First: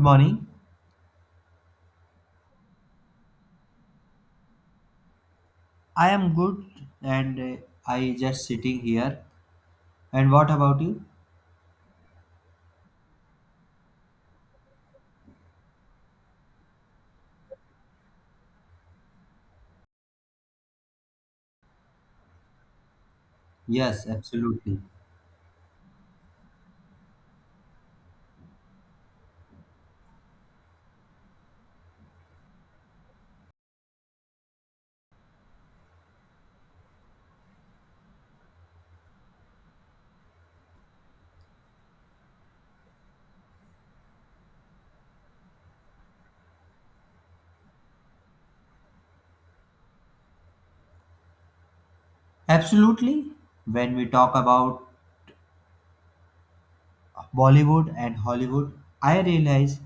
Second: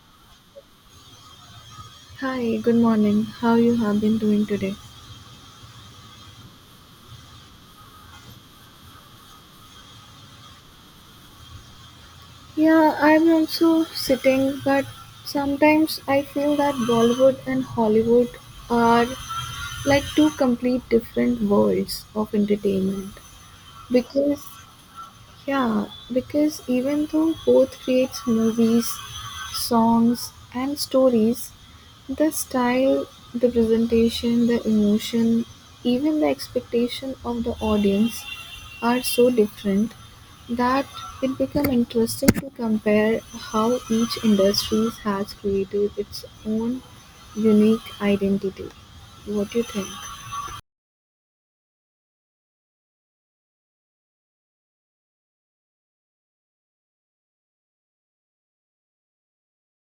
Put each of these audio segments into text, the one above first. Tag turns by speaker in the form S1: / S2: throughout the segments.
S1: Morning.
S2: Hi, good morning. How you have been doing today?
S1: I am good and I just sitting here. And what about you?
S2: Yeah, I'm also sitting, but sometimes I feel that Bollywood and Hollywood are like two complete different worlds of entertainment
S1: Yes,
S2: because
S1: absolutely.
S2: Yeah, because even though both creates movies, songs, and stories, the style, the presentation, the emotion, even the expectation of the audience are so different that it become interesting to compare how each industry has created its own unique identity. What do you think?
S1: Absolutely. When we talk about Bollywood and Hollywood, I realize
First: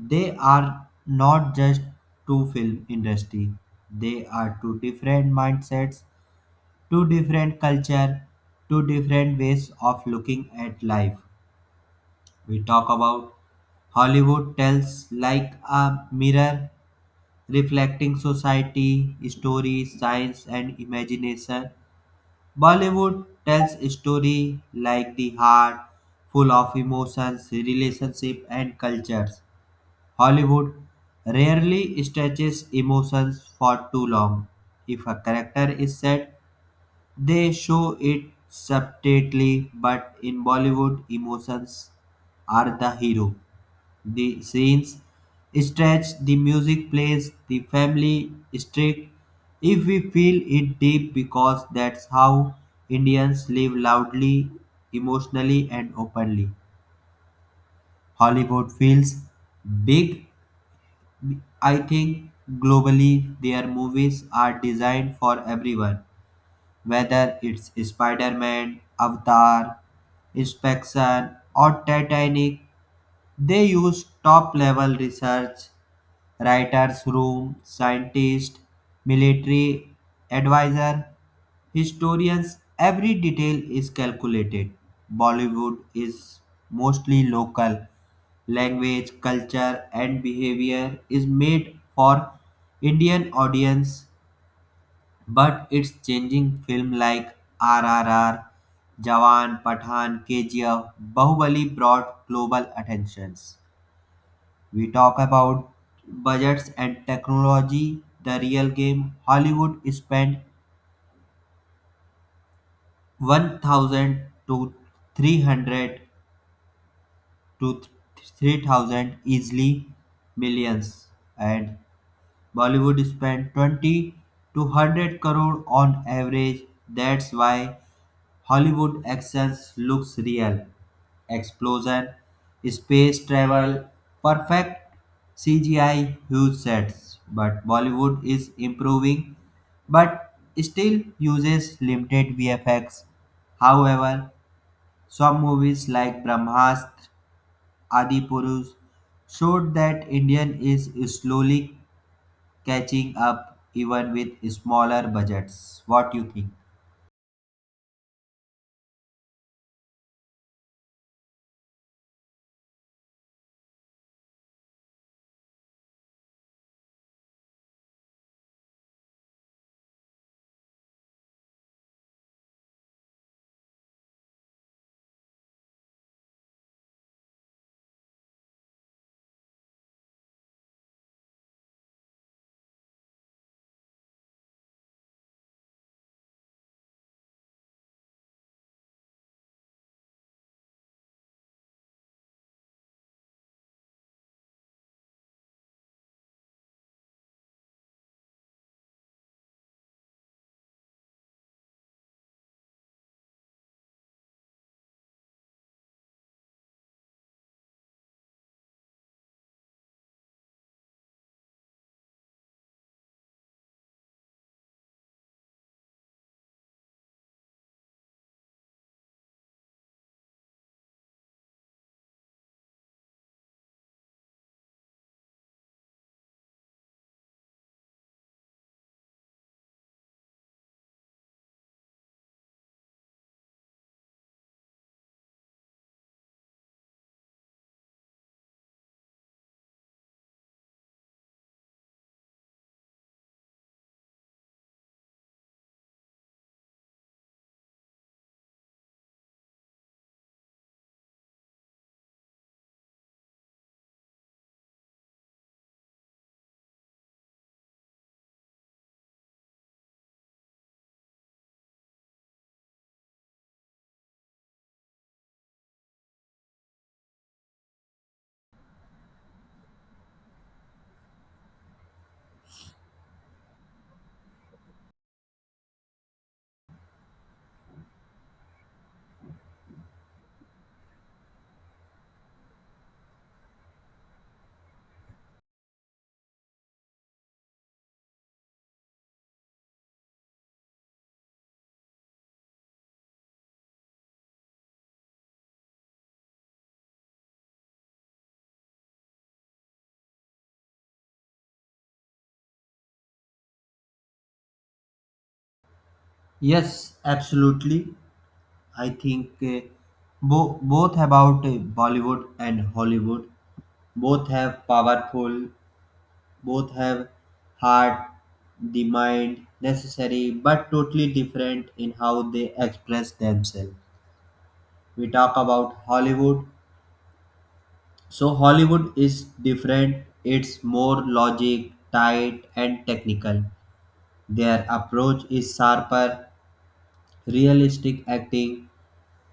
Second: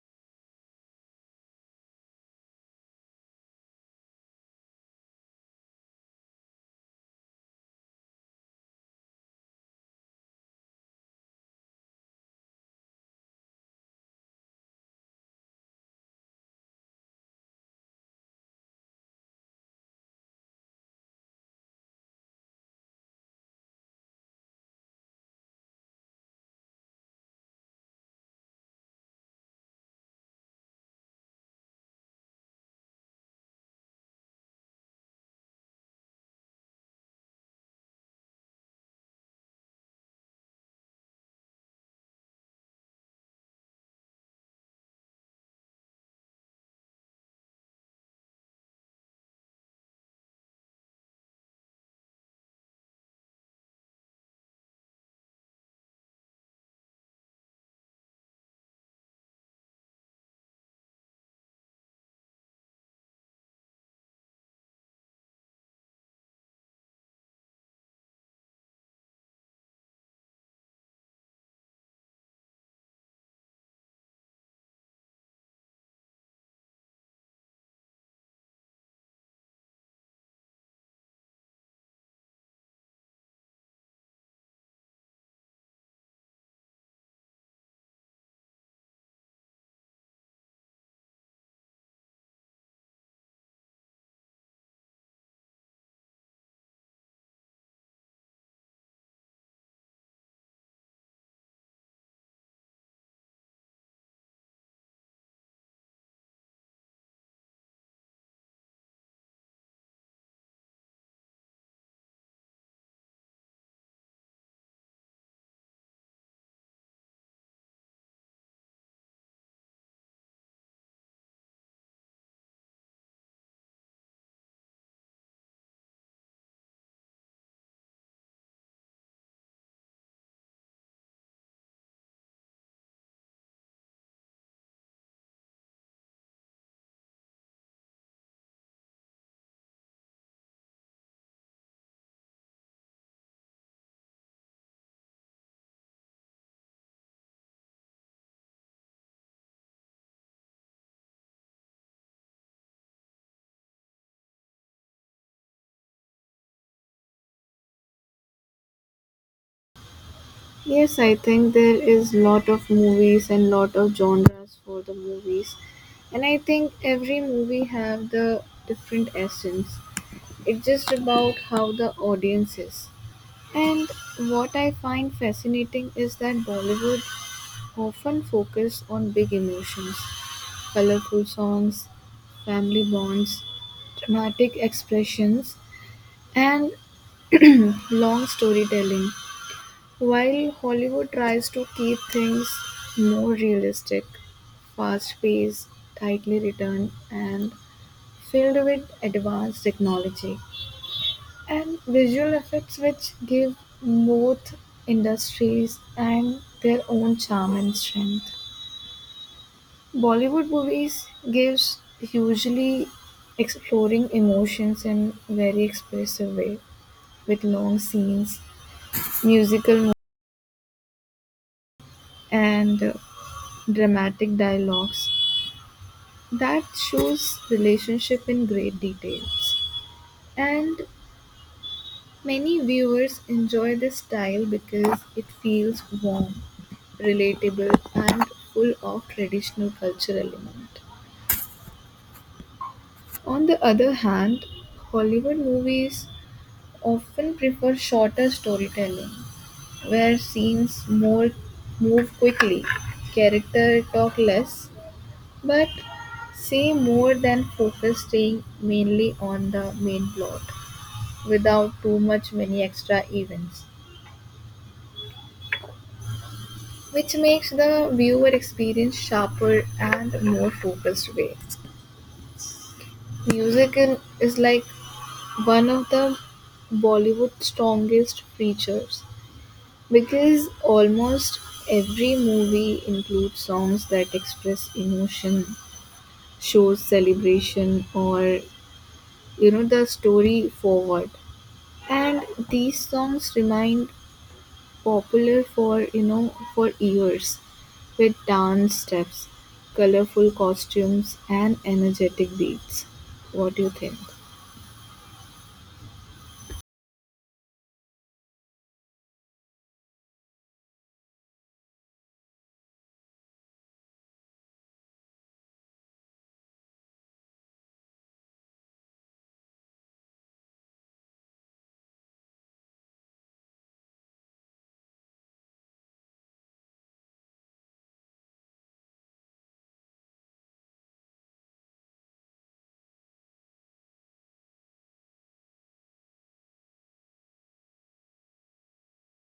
S1: they are not just two film industry. They are two different mindsets, two different culture, two different ways of looking at life. We talk about Hollywood tells like a mirror reflecting society, story, science, and imagination. Bollywood tells story like the heart, full of emotions, relationship, and cultures. Hollywood rarely stretches emotions for too long. If a character is sad, they show it subtly, but in Bollywood, emotions are the hero. The scenes stretch, the music plays, the family strict. If we feel it deep, because that's how Indians live loudly, emotionally, and openly. Hollywood feels big. I think globally their movies are designed for everyone, whether it's Spider Man, Avatar, Inspection, or Titanic. They use top level research, writers' room, scientists, military advisor, historians, every detail is calculated. Bollywood is mostly local. Language, culture, and behavior is made for Indian audience, but it's changing film like RRR, Jawan, Pathan, KGF, Bahubali brought global attentions. We talk about budgets and technology, the real game. Hollywood spent 1000 to 300 to 3000 easily millions and Bollywood spent 20 to 100 crore on average. That's why Hollywood action looks real. Explosion, space travel, perfect CGI, huge sets. But Bollywood is improving, but still uses limited VFX. However, some movies like Brahmastra, Adi Purush showed that Indian is slowly catching up even with smaller budgets. What do you think?
S2: Yes, I think there is lot of movies and lot of genres for the movies, and I think every movie have the different essence. It's just about how the audience is. And what I find fascinating is that Bollywood often focus on big emotions, colorful songs, family bonds, dramatic expressions, and long storytelling. While Hollywood tries to keep things more realistic, fast-paced, tightly written, and filled with advanced technology and visual effects which give both industries and their own charm and strength. Bollywood movies gives usually exploring emotions in very expressive way with long scenes, musical mo- and dramatic dialogues that shows relationship in great details. And many viewers enjoy this style because it feels warm, relatable and full of traditional cultural element. On the other hand, Hollywood movies often prefer shorter storytelling where scenes more move quickly, character talk less, but say more than focus staying mainly on the main plot, without too much many extra events, which makes the viewer experience sharper and more focused way. Music in, is like one of the Bollywood's strongest features because almost every movie includes songs that express emotion, shows celebration, or the story forward. And these songs remind popular for for years with dance steps, colorful costumes, and energetic beats. What do you think?
S1: Yes, absolutely. I think both about Bollywood and Hollywood. Both have powerful, both have heart, the mind necessary, but totally different in how they express themselves. We talk about Hollywood. So Hollywood is different. It's more logic, tight, and technical. Their approach is sharper, realistic acting,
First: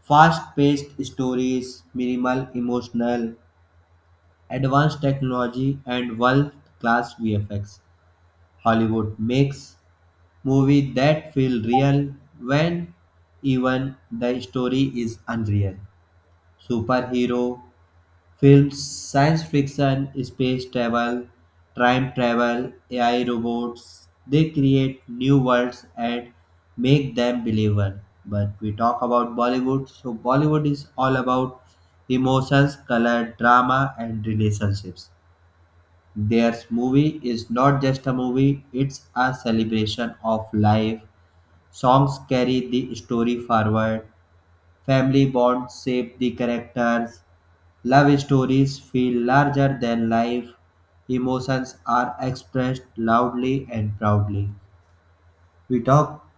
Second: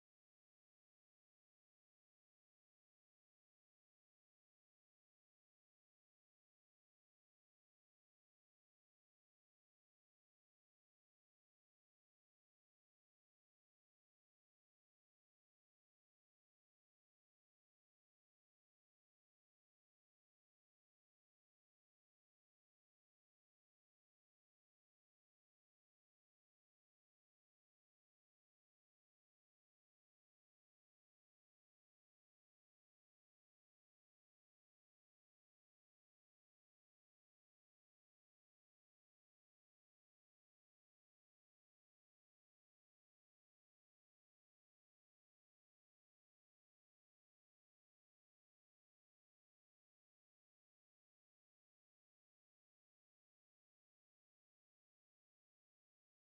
S1: fast-paced stories, minimal emotional advanced technology and world class VFX. Hollywood makes movies that feel real when even the story is unreal. Superhero films, science fiction, space travel, time travel, AI robots, they create new worlds and make them believable. But we talk about Bollywood, so Bollywood is all about emotions, color, drama, and relationships. Their movie is not just a movie, it's a celebration of life. Songs carry the story forward, family bonds shape the characters, love stories feel larger than life, emotions are expressed loudly and proudly. We talk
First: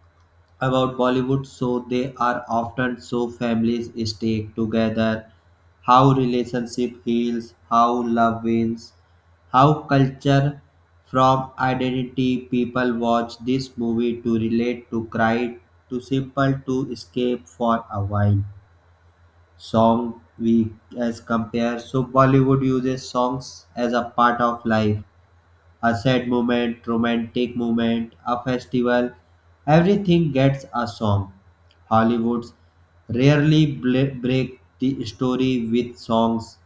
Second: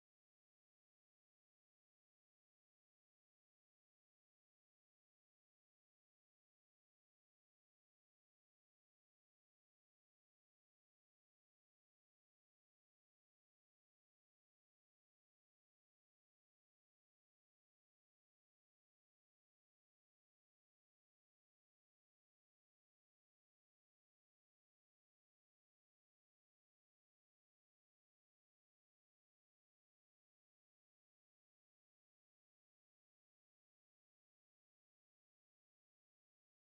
S1: about Bollywood, so they are often so families stay together, how relationship heals, how love wins, how culture from identity people watch this movie to relate, to cry, to simple, to escape for a while. Song we as compare so Bollywood uses songs as a part of life, a sad moment, romantic moment, a festival, everything gets a song. Hollywood's rarely break the story with songs.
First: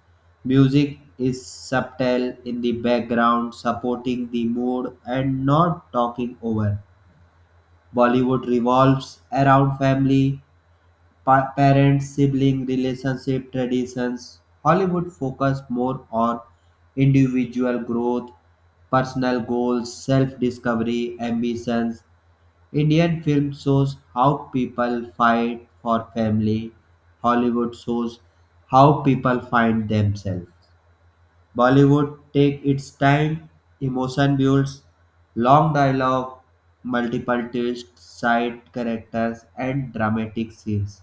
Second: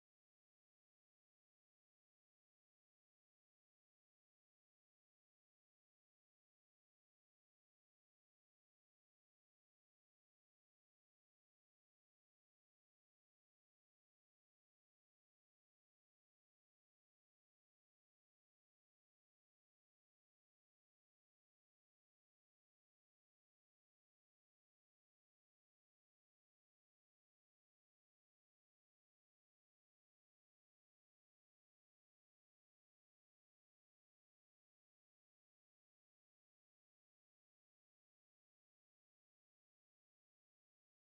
S1: Music is subtle in the background, supporting the mood and not talking over. Bollywood revolves around family, parent sibling relationship traditions. Hollywood focus more on individual growth, personal goals, self discovery, ambitions. Indian film shows how people fight for family. Hollywood shows how people find themselves. Bollywood takes its time, emotion builds, long dialogue, multiple twists, side characters, and dramatic scenes.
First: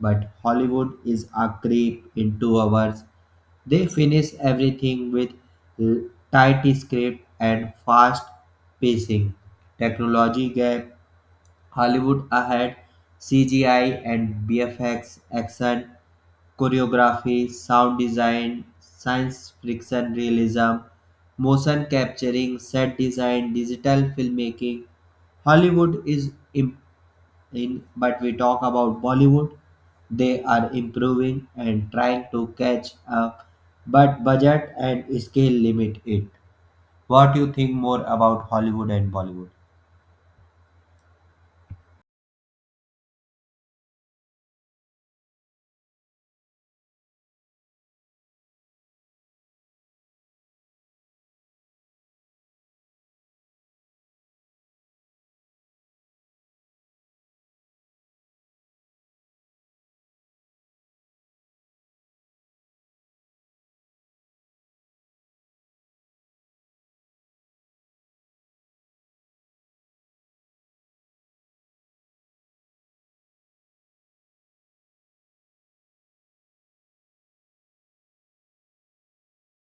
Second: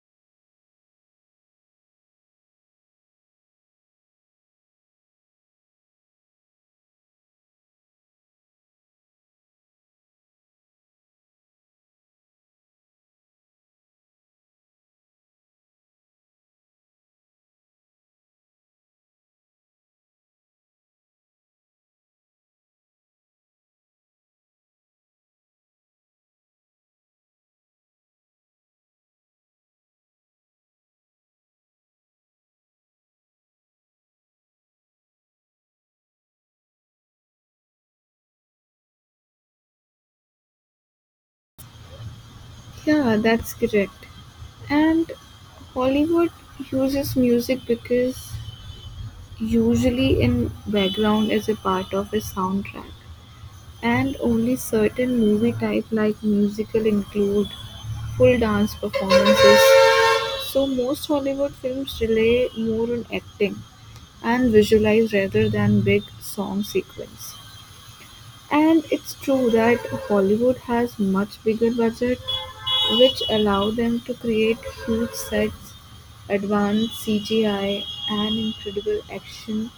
S1: But Hollywood is a creep in 2 hours. They finish everything with l- tight script and fast pacing. Technology gap, Hollywood ahead, CGI and BFX action choreography, sound design, science fiction realism, motion capturing, set design, digital filmmaking. Hollywood is im- in, but we talk about Bollywood. They are improving and trying to catch up, but budget and scale limit it. What do you think more about Hollywood and Bollywood?
S2: Yeah, that's correct. And Hollywood uses music because usually in background is a part of a soundtrack, and only certain movie type like musical include full dance performances. So most Hollywood films rely more on acting and visualize rather than big song sequence. And it's true that Hollywood has much bigger budget which allow them to create huge sets, advanced CGI and incredible action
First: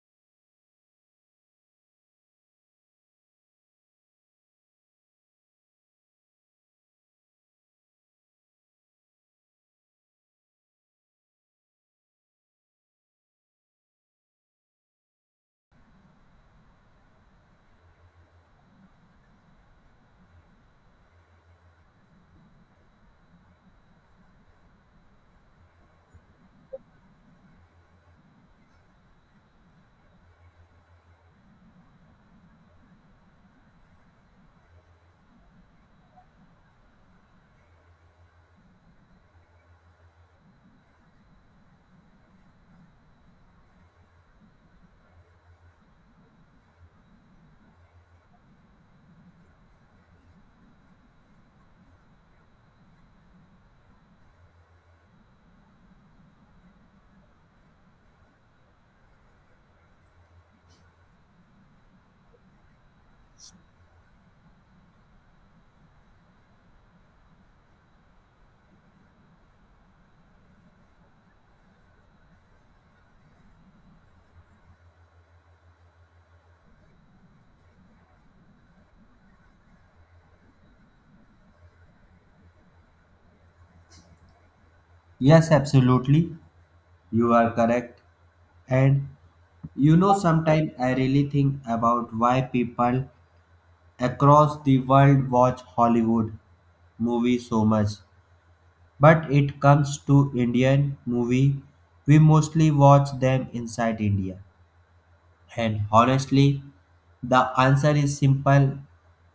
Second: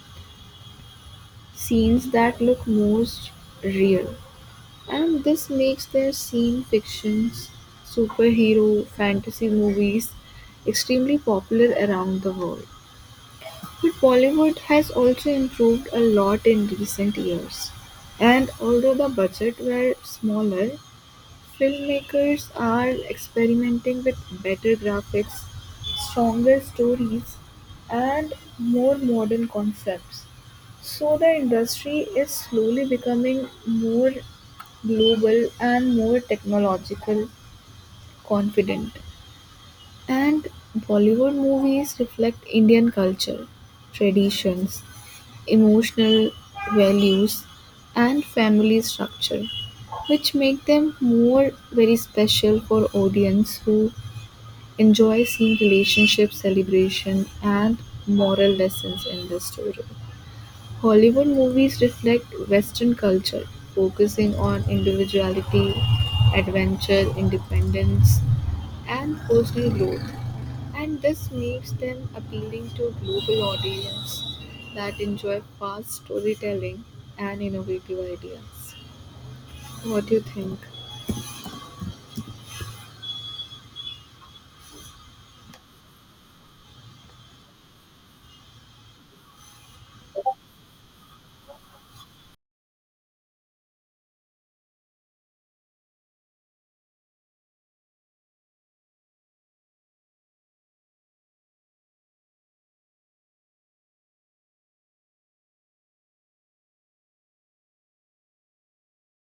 S2: scenes that look most real. And this makes their scene fictions, superhero, fantasy movies extremely popular around the world. But Bollywood has also improved a lot in recent years. And although the budget were smaller, filmmakers are experimenting with better graphics, stronger stories, and more modern concepts. So the industry is slowly becoming more global and more technological confident, and Bollywood movies reflect Indian culture, traditions, emotional values, and family structure, which make them more very special for audience who enjoy seeing relationship celebration and moral lessons in the story. Hollywood movies reflect Western culture, focusing on individuality, adventure, independence, and personal growth, and this makes them appealing to a global audience that enjoy fast storytelling and innovative ideas. What do you think?
S1: Yes, absolutely. You are correct. And you know, sometimes I really think about why people across the world watch Hollywood movies so much. But it comes to Indian movie, we mostly watch them inside India. And honestly, the answer is simple.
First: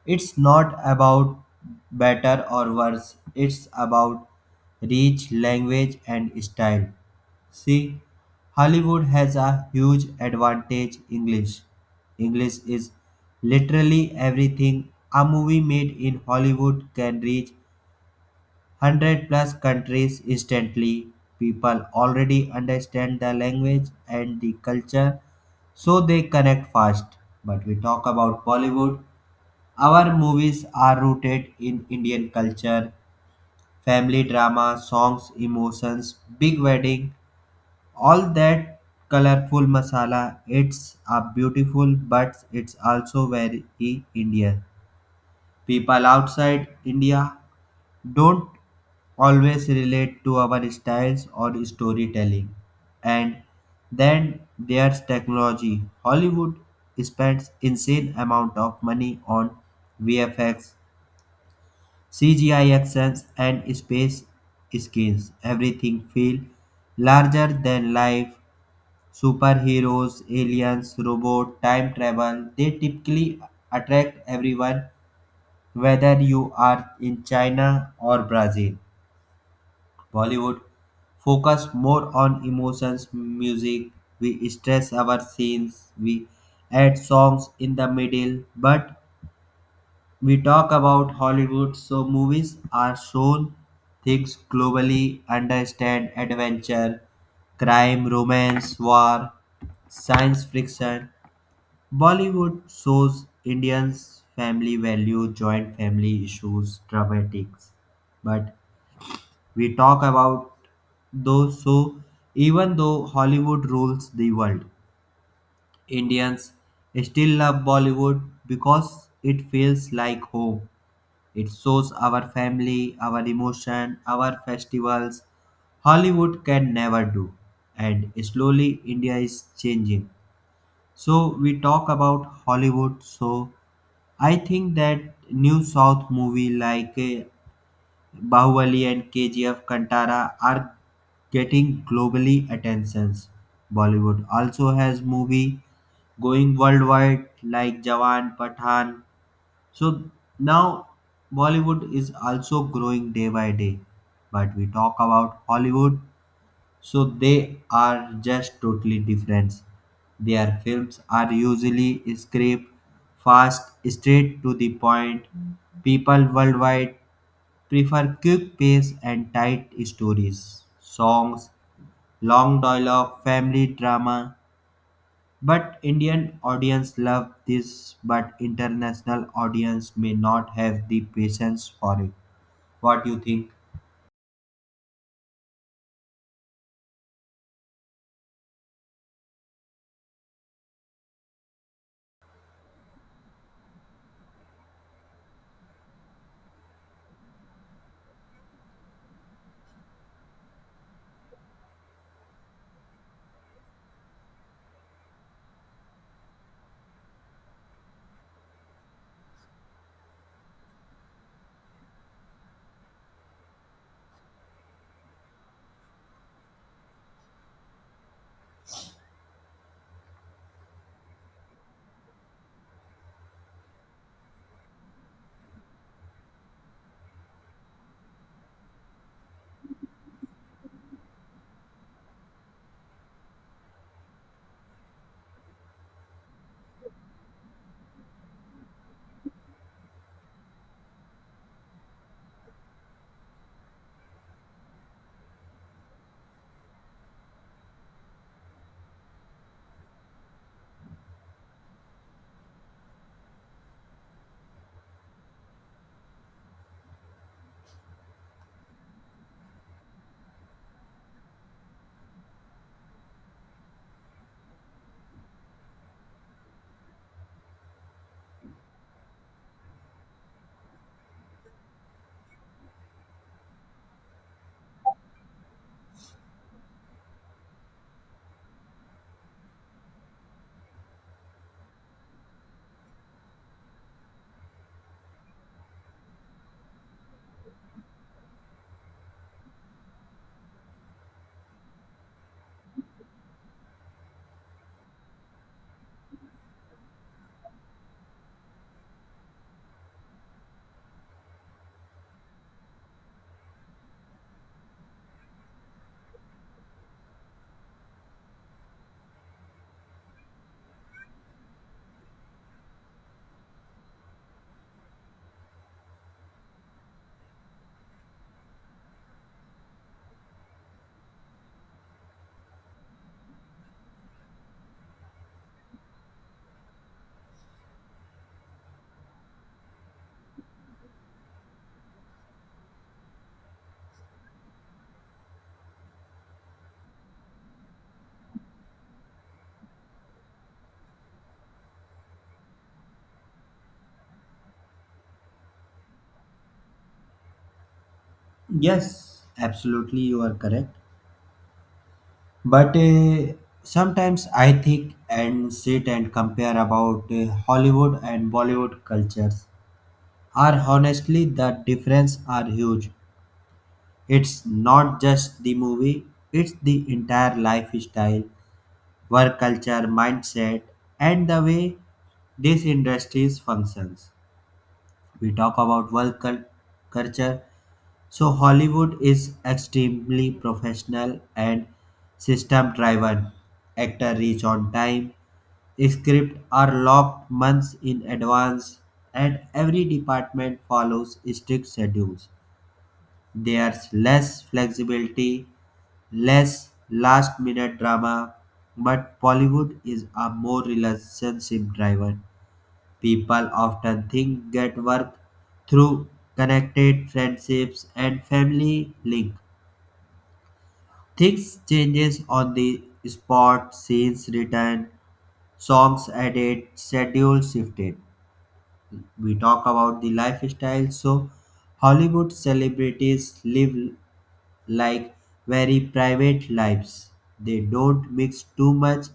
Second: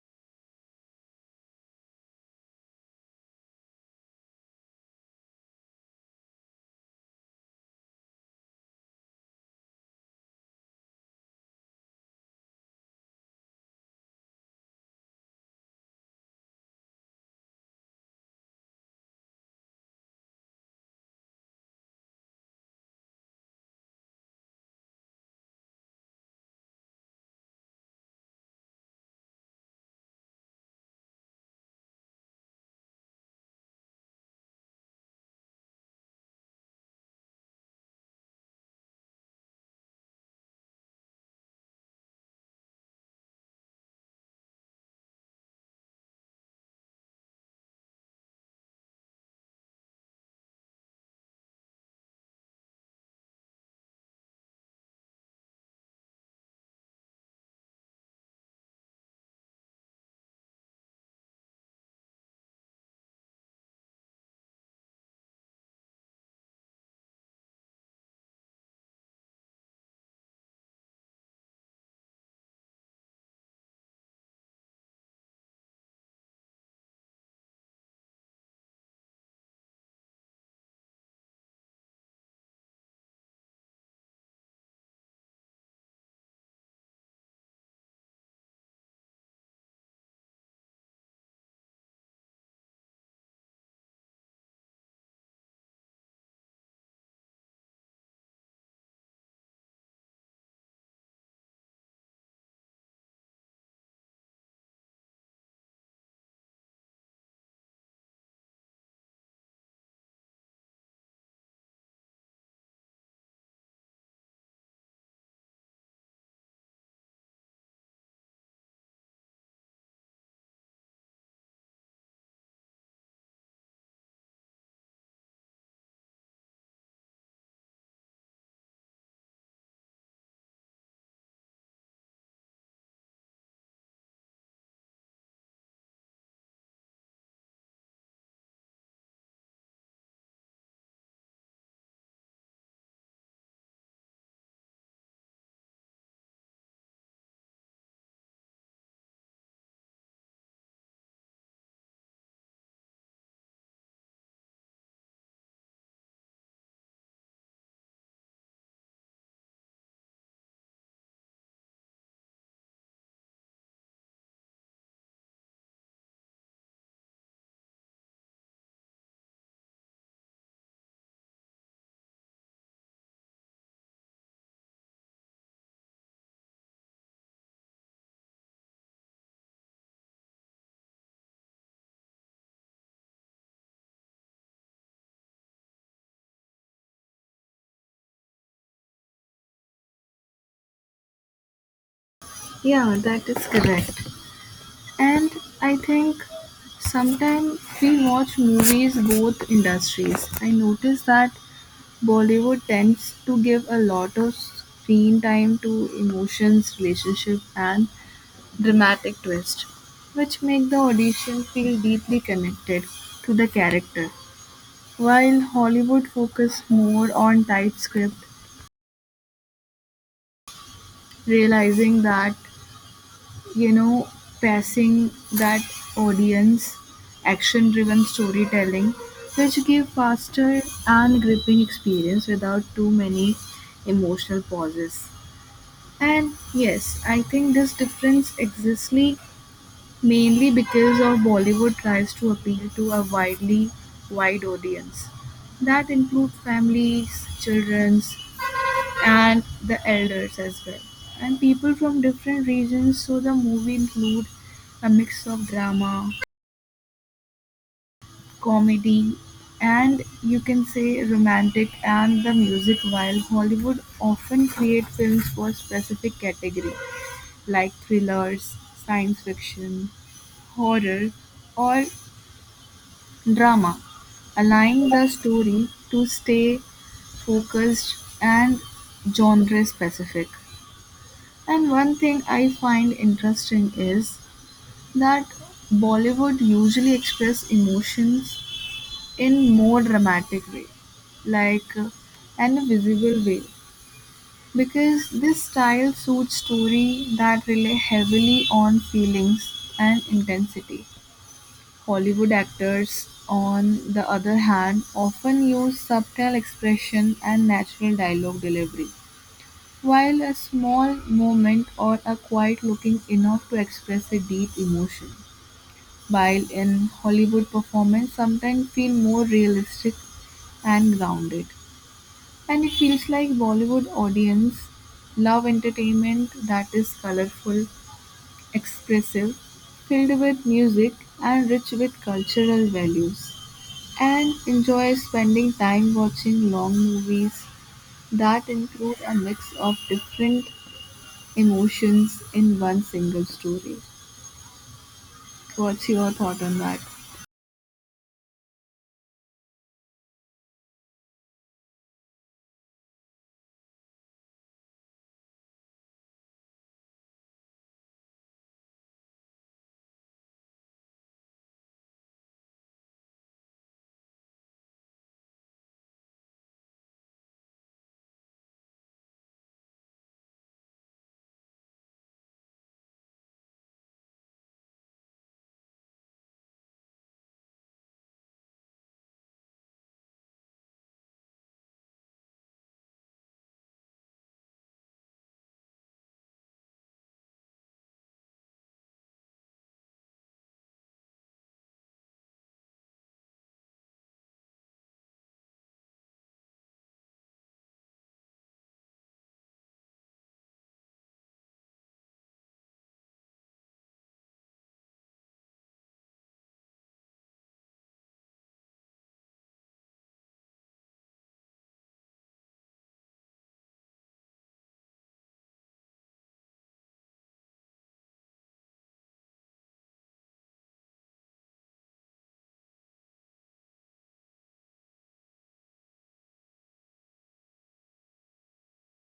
S1: It's not about better or worse. It's about reach, language, and style. See, Hollywood has a huge advantage English. English is literally everything. A movie made in Hollywood can reach 100 plus countries instantly. People already understand the language and the culture, so they connect fast. But we talk about Bollywood. Our movies are rooted in Indian culture, family drama, songs, emotions, big wedding, all that colorful masala. It's a beautiful but it's also very Indian. People outside India don't always relate to our styles or storytelling. And then there's technology. Hollywood spends insane amount of money on VFX, CGI actions and space screens. Everything feel larger than life. Superheroes, aliens, robot, time travel, they typically attract everyone, whether you are in China or Brazil. Bollywood focus more on emotions, music, we stress our scenes, we add songs in the middle, but we talk about Hollywood, so movies are shown things globally, understand adventure, crime, romance, war, science fiction. Bollywood shows Indians' family value, joint family issues, dramatics. But we talk about those so even though Hollywood rules the world, Indians still love Bollywood because it feels like home. It shows our family, our emotion, our festivals. Hollywood can never do. And slowly India is changing. So we talk about Hollywood so I think that new South movie like Bahubali and KGF Kantara are getting globally attentions. Bollywood also has movie going worldwide like Jawan, Pathan. So now Bollywood is also growing day by day. But we talk about Hollywood so they are just totally different. Their films are usually script, fast, straight to the point. People worldwide prefer quick pace and tight stories, songs, long dialogue, family drama. But Indian audience love this, but international audience may not have the patience for it. What do you think?
S2: Yeah, that is correct. And I think sometimes we watch movies both industries. I notice that Bollywood tends to give a lot of screen time to emotions, relationship, and dramatic twist, which make the audition feel deeply connected to the character. While Hollywood focus more on tight script, realizing that you know passing that audience action-driven storytelling, which give faster and gripping experience without too many emotional pauses. And yes, I think this difference exists mainly because of Bollywood tries to appeal to a wide audience that include families, childrens and the elders as well. And people from different regions, so the movie include a mix of drama, comedy and you can say romantic and the music, while Hollywood often create films for specific category like thrillers, science fiction, horror, or drama, allowing the story to stay focused and genre specific. And one thing I find interesting is that Bollywood usually express emotions in more dramatic way, like uh, and a visible way, because this style suits story that rely heavily on feelings and intensity. Hollywood actors, on the other hand, often use subtle expression and natural dialogue delivery, while a small moment or a quiet looking enough to express a deep emotion. While in Hollywood performance sometimes feel more realistic and grounded. And it feels like Bollywood audience love entertainment that is colorful, expressive, filled with music and rich with cultural values. And enjoys spending time watching long movies that include a mix of different emotions in one single story. What's your thought on that?
S1: Yes, absolutely, you are correct. But sometimes I think and sit and compare about Hollywood and Bollywood cultures. Are honestly the difference are huge. It's not just the movie; it's the entire lifestyle, work culture, mindset, and the way these industries functions. We talk about work culture, so Hollywood is extremely professional and system driven. Actor reach on time, script are locked months in advance and every department follows strict schedules. There's less flexibility, less last minute drama, but Bollywood is a more relationship driven. People often think get work through connected friendships and family link. Things changes on the spot, scenes written, songs added, schedule shifted. We talk about the lifestyle, so Hollywood celebrities live like very private lives. They don't mix too much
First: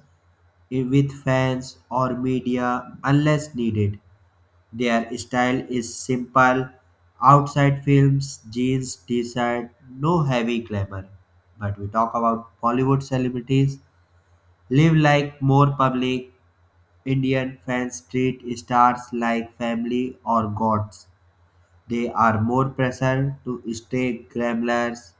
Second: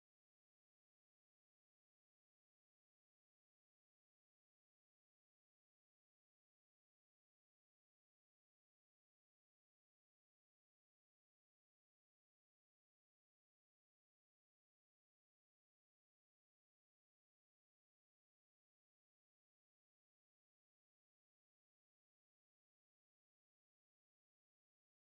S1: with fans or media unless needed. Their style is simple. Outside films, jeans, t-shirt, no heavy glamour. But we talk about Bollywood celebrities. Live like more public. Indian fans treat stars like family or gods. They are more pressured to stay glamorous,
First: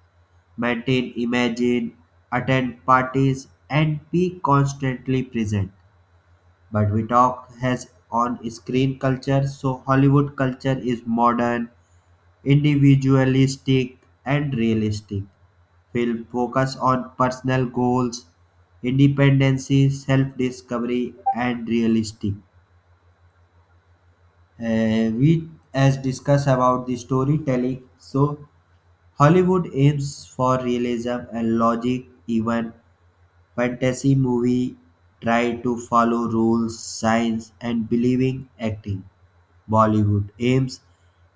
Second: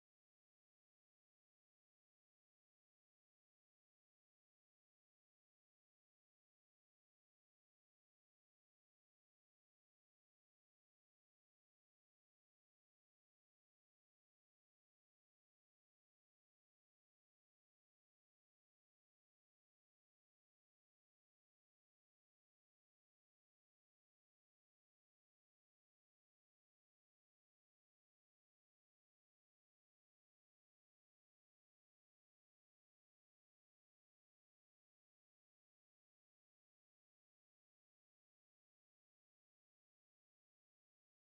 S1: maintain image, attend parties, and be constantly present but we talk has on screen culture so Hollywood culture is modern, individualistic and realistic. Film focus on personal goals, independency, self-discovery and realistic. We as discuss about the storytelling so Hollywood aims for realism and logic. Even fantasy movie try to follow rules, science and believing acting. Bollywood aims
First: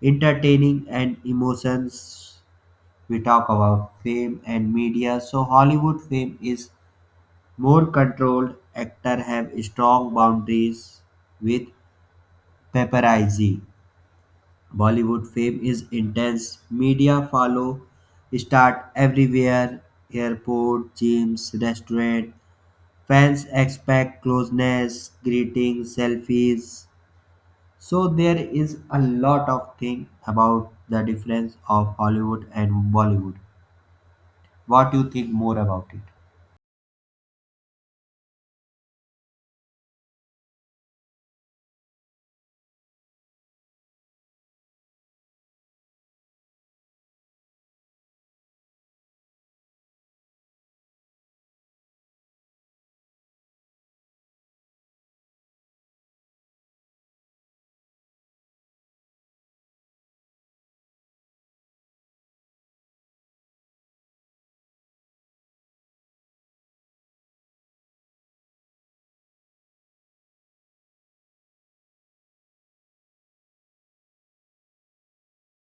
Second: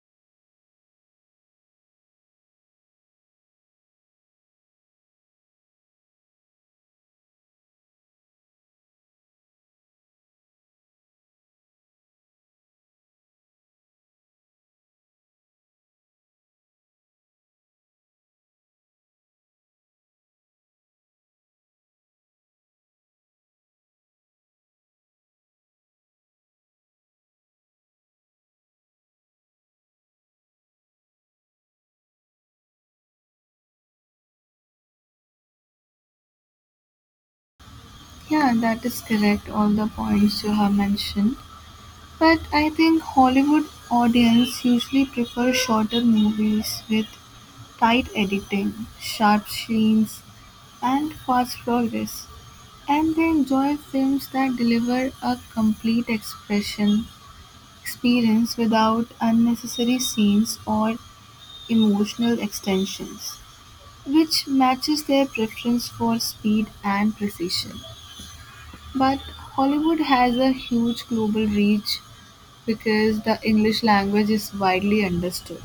S1: entertaining and emotions. We talk about fame and media. So Hollywood fame is more controlled. Actor have strong boundaries with paparazzi. Bollywood fame is intense. Media follow start everywhere. Airport, gyms, restaurant. Fans expect closeness, greetings, selfies. So there is a lot of thing about the difference of Hollywood and Bollywood. What you think more about it?
S2: Yeah, that is correct. All the points you have mentioned. But I think Hollywood audience usually prefer shorter movies with tight editing, sharp scenes, and fast progress. And they enjoy films that deliver a complete expression experience without unnecessary scenes or emotional extensions, which matches their preference for speed and precision. But Hollywood has a huge global reach because the English language is widely understood.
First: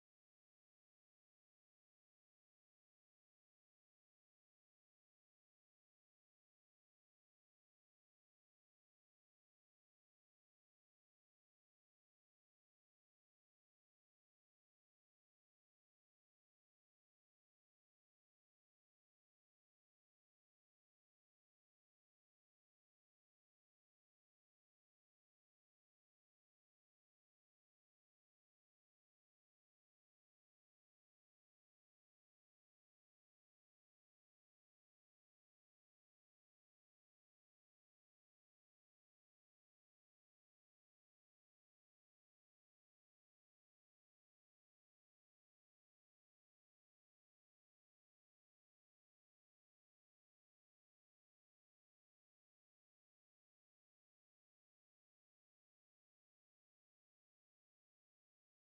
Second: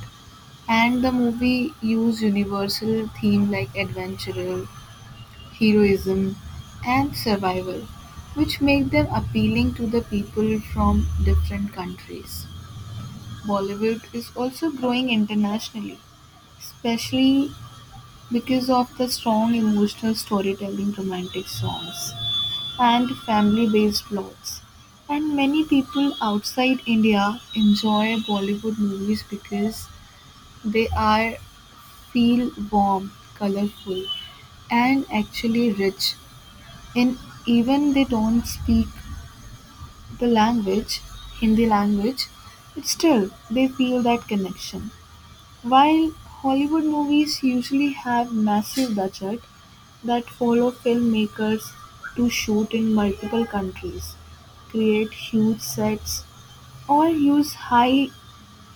S2: And the movie used universal themes like adventure, heroism, and survival, which make them appealing to the people from different countries. Bollywood is also growing internationally, especially because of the strong emotional storytelling, romantic songs and family-based plots, and many people outside India enjoy Bollywood movies because they are feel warm, colorful, and actually rich. And even they don't speak the language, Hindi language, but still they feel that connection. While Hollywood movies usually have massive budgets that follow filmmakers to shoot in multiple countries, create huge sets, or use high-end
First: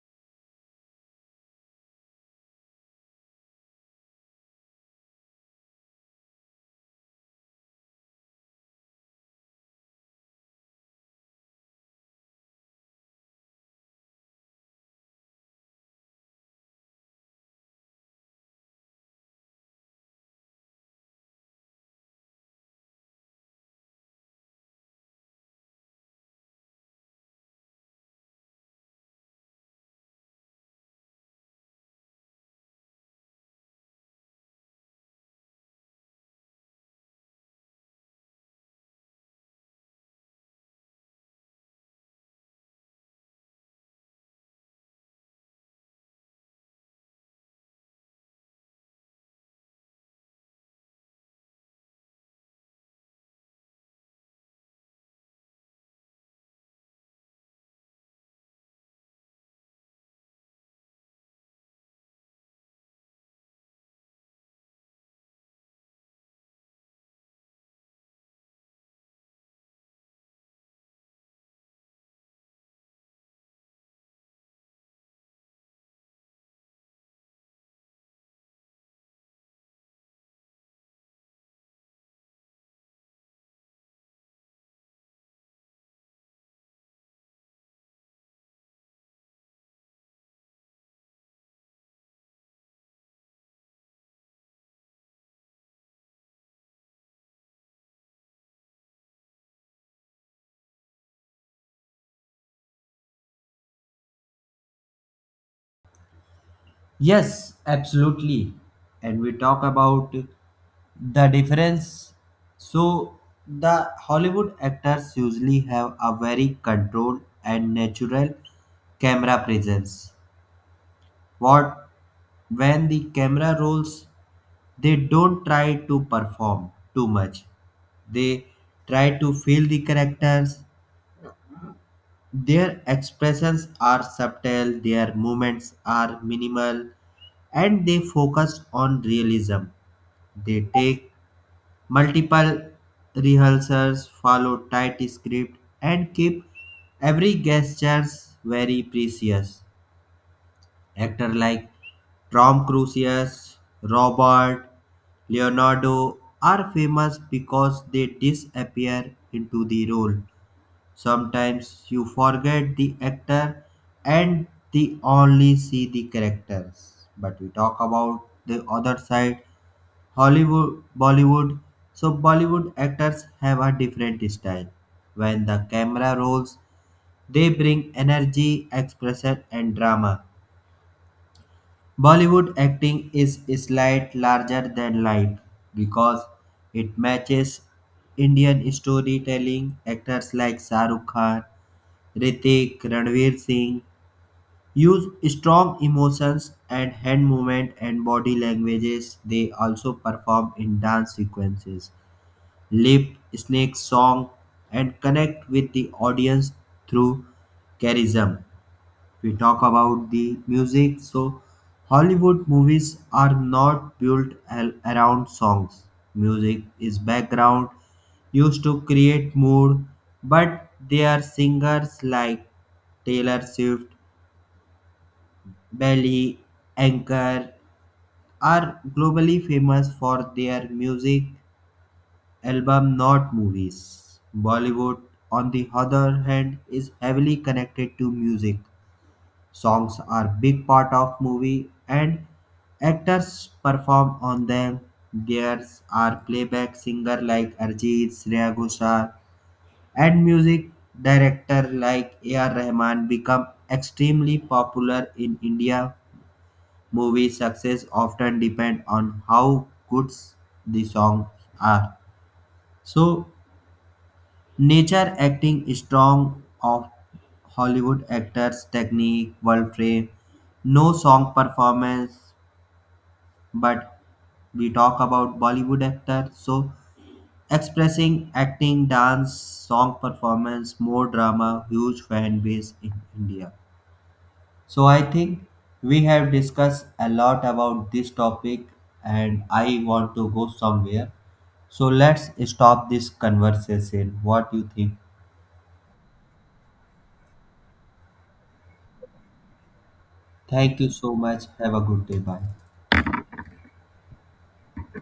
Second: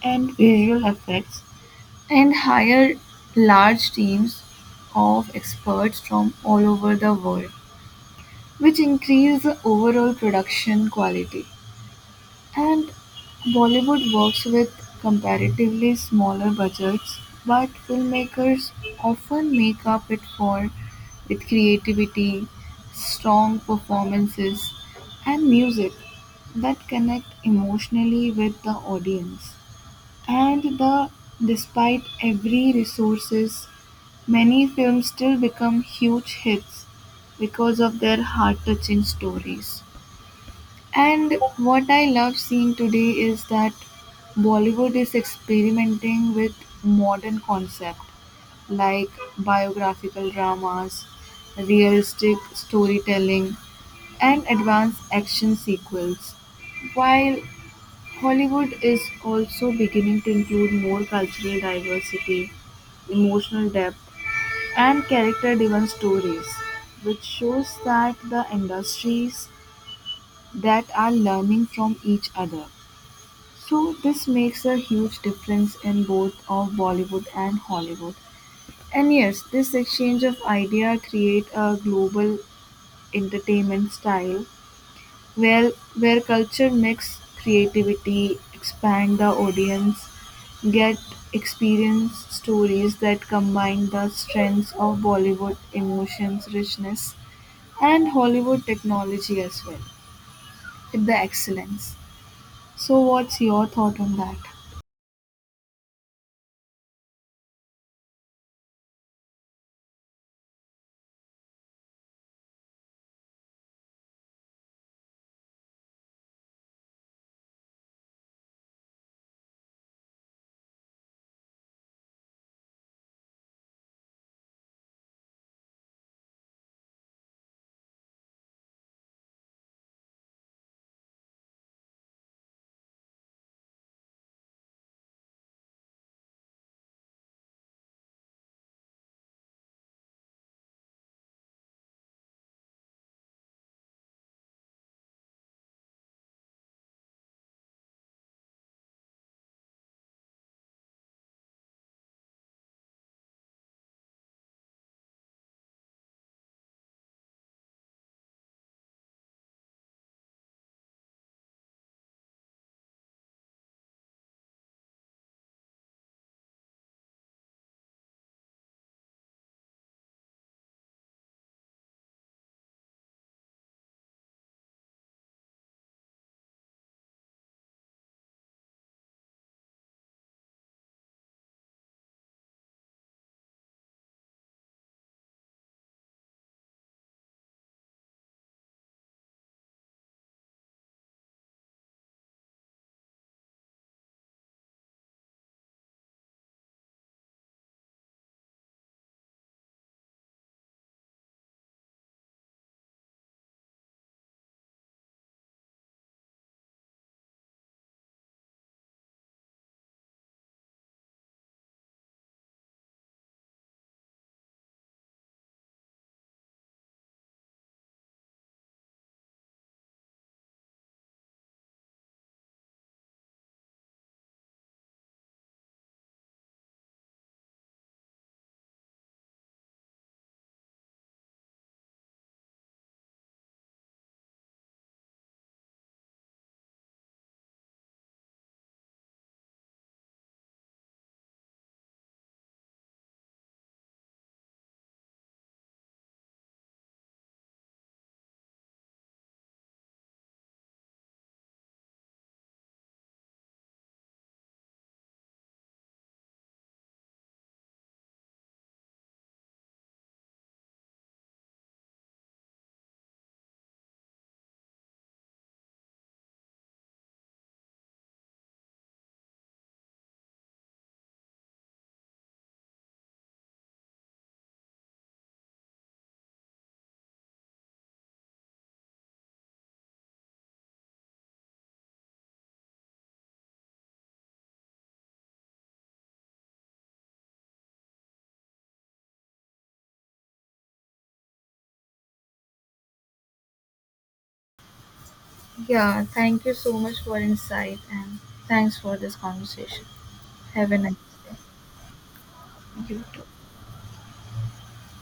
S2: visual effects and hire large teams of experts from all over the world, which increase the overall production quality. And Bollywood works with comparatively smaller budgets, but filmmakers often make up it for with creativity, strong performances, and music that connect emotionally with the audience. And the despite every resources, many films still become huge hits because of their heart-touching stories. And what I love seeing today is that Bollywood is experimenting with modern concept like biographical dramas, realistic storytelling, and advanced action sequels. While Hollywood is also beginning to include more cultural diversity, emotional depth, and character driven stories, which shows that the industries that are learning from each other. So this makes a huge difference in both of Bollywood and Hollywood. And yes, this exchange of idea create a global entertainment style where culture mix creativity, expand the audience, get experience stories that combine the strengths of Bollywood emotions richness and Hollywood technology as well with the excellence. So what's your thought on that?
S1: Yes, absolutely. And we talk about the difference. So the Hollywood actors usually have a very controlled and natural camera presence. What when the camera rolls they don't try to perform too much. They try to feel the characters. Their expressions are subtle, their movements are minimal, and they focus on realism. They take multiple rehearsals, follow tight script, and keep every gesture very precious. Actor like Tom Cruise, Robert Leonardo are famous because they disappear into the role. Sometimes you forget the actor and the only see the characters. But we talk about the other side, Hollywood, Bollywood. So Bollywood actors have a different style. When the camera rolls, they bring energy, expression, and drama. Bollywood acting is slight larger than life because it matches Indian storytelling. Actors like Shah Rukh Khan, Ritik, Ranveer Singh use strong emotions and hand movement and body languages. They also perform in dance sequences, lip snake song, and connect with the audience through charism. We talk about the music. So, Hollywood movies are not built around songs. Music is background used to create mood, but there are singers like Taylor Swift, Belly, Anchor are globally famous for their music album, not movies. Bollywood, on the other hand, is heavily connected to music. Songs are big part of movie and actors perform on them. There are playback singer like Arjit, Shreya Ghoshal and music director like A.R. Rahman become extremely popular in India. Movie success often depend on how good the songs are. So Nature acting is strong of Hollywood actors technique, world frame, no song performance, but we talk about Bollywood actors. So expressing acting, dance, song performance, more drama, huge fan base in India. So I think we have discussed a lot about this topic and I want to go somewhere. So let's stop this conversation. What do you think?
S2: Yeah, thank you so much for insight and thanks for this conversation. Have a
S1: Thank you
S2: nice
S1: so
S2: day.
S1: much. Have a good day. Bye.
S2: You too.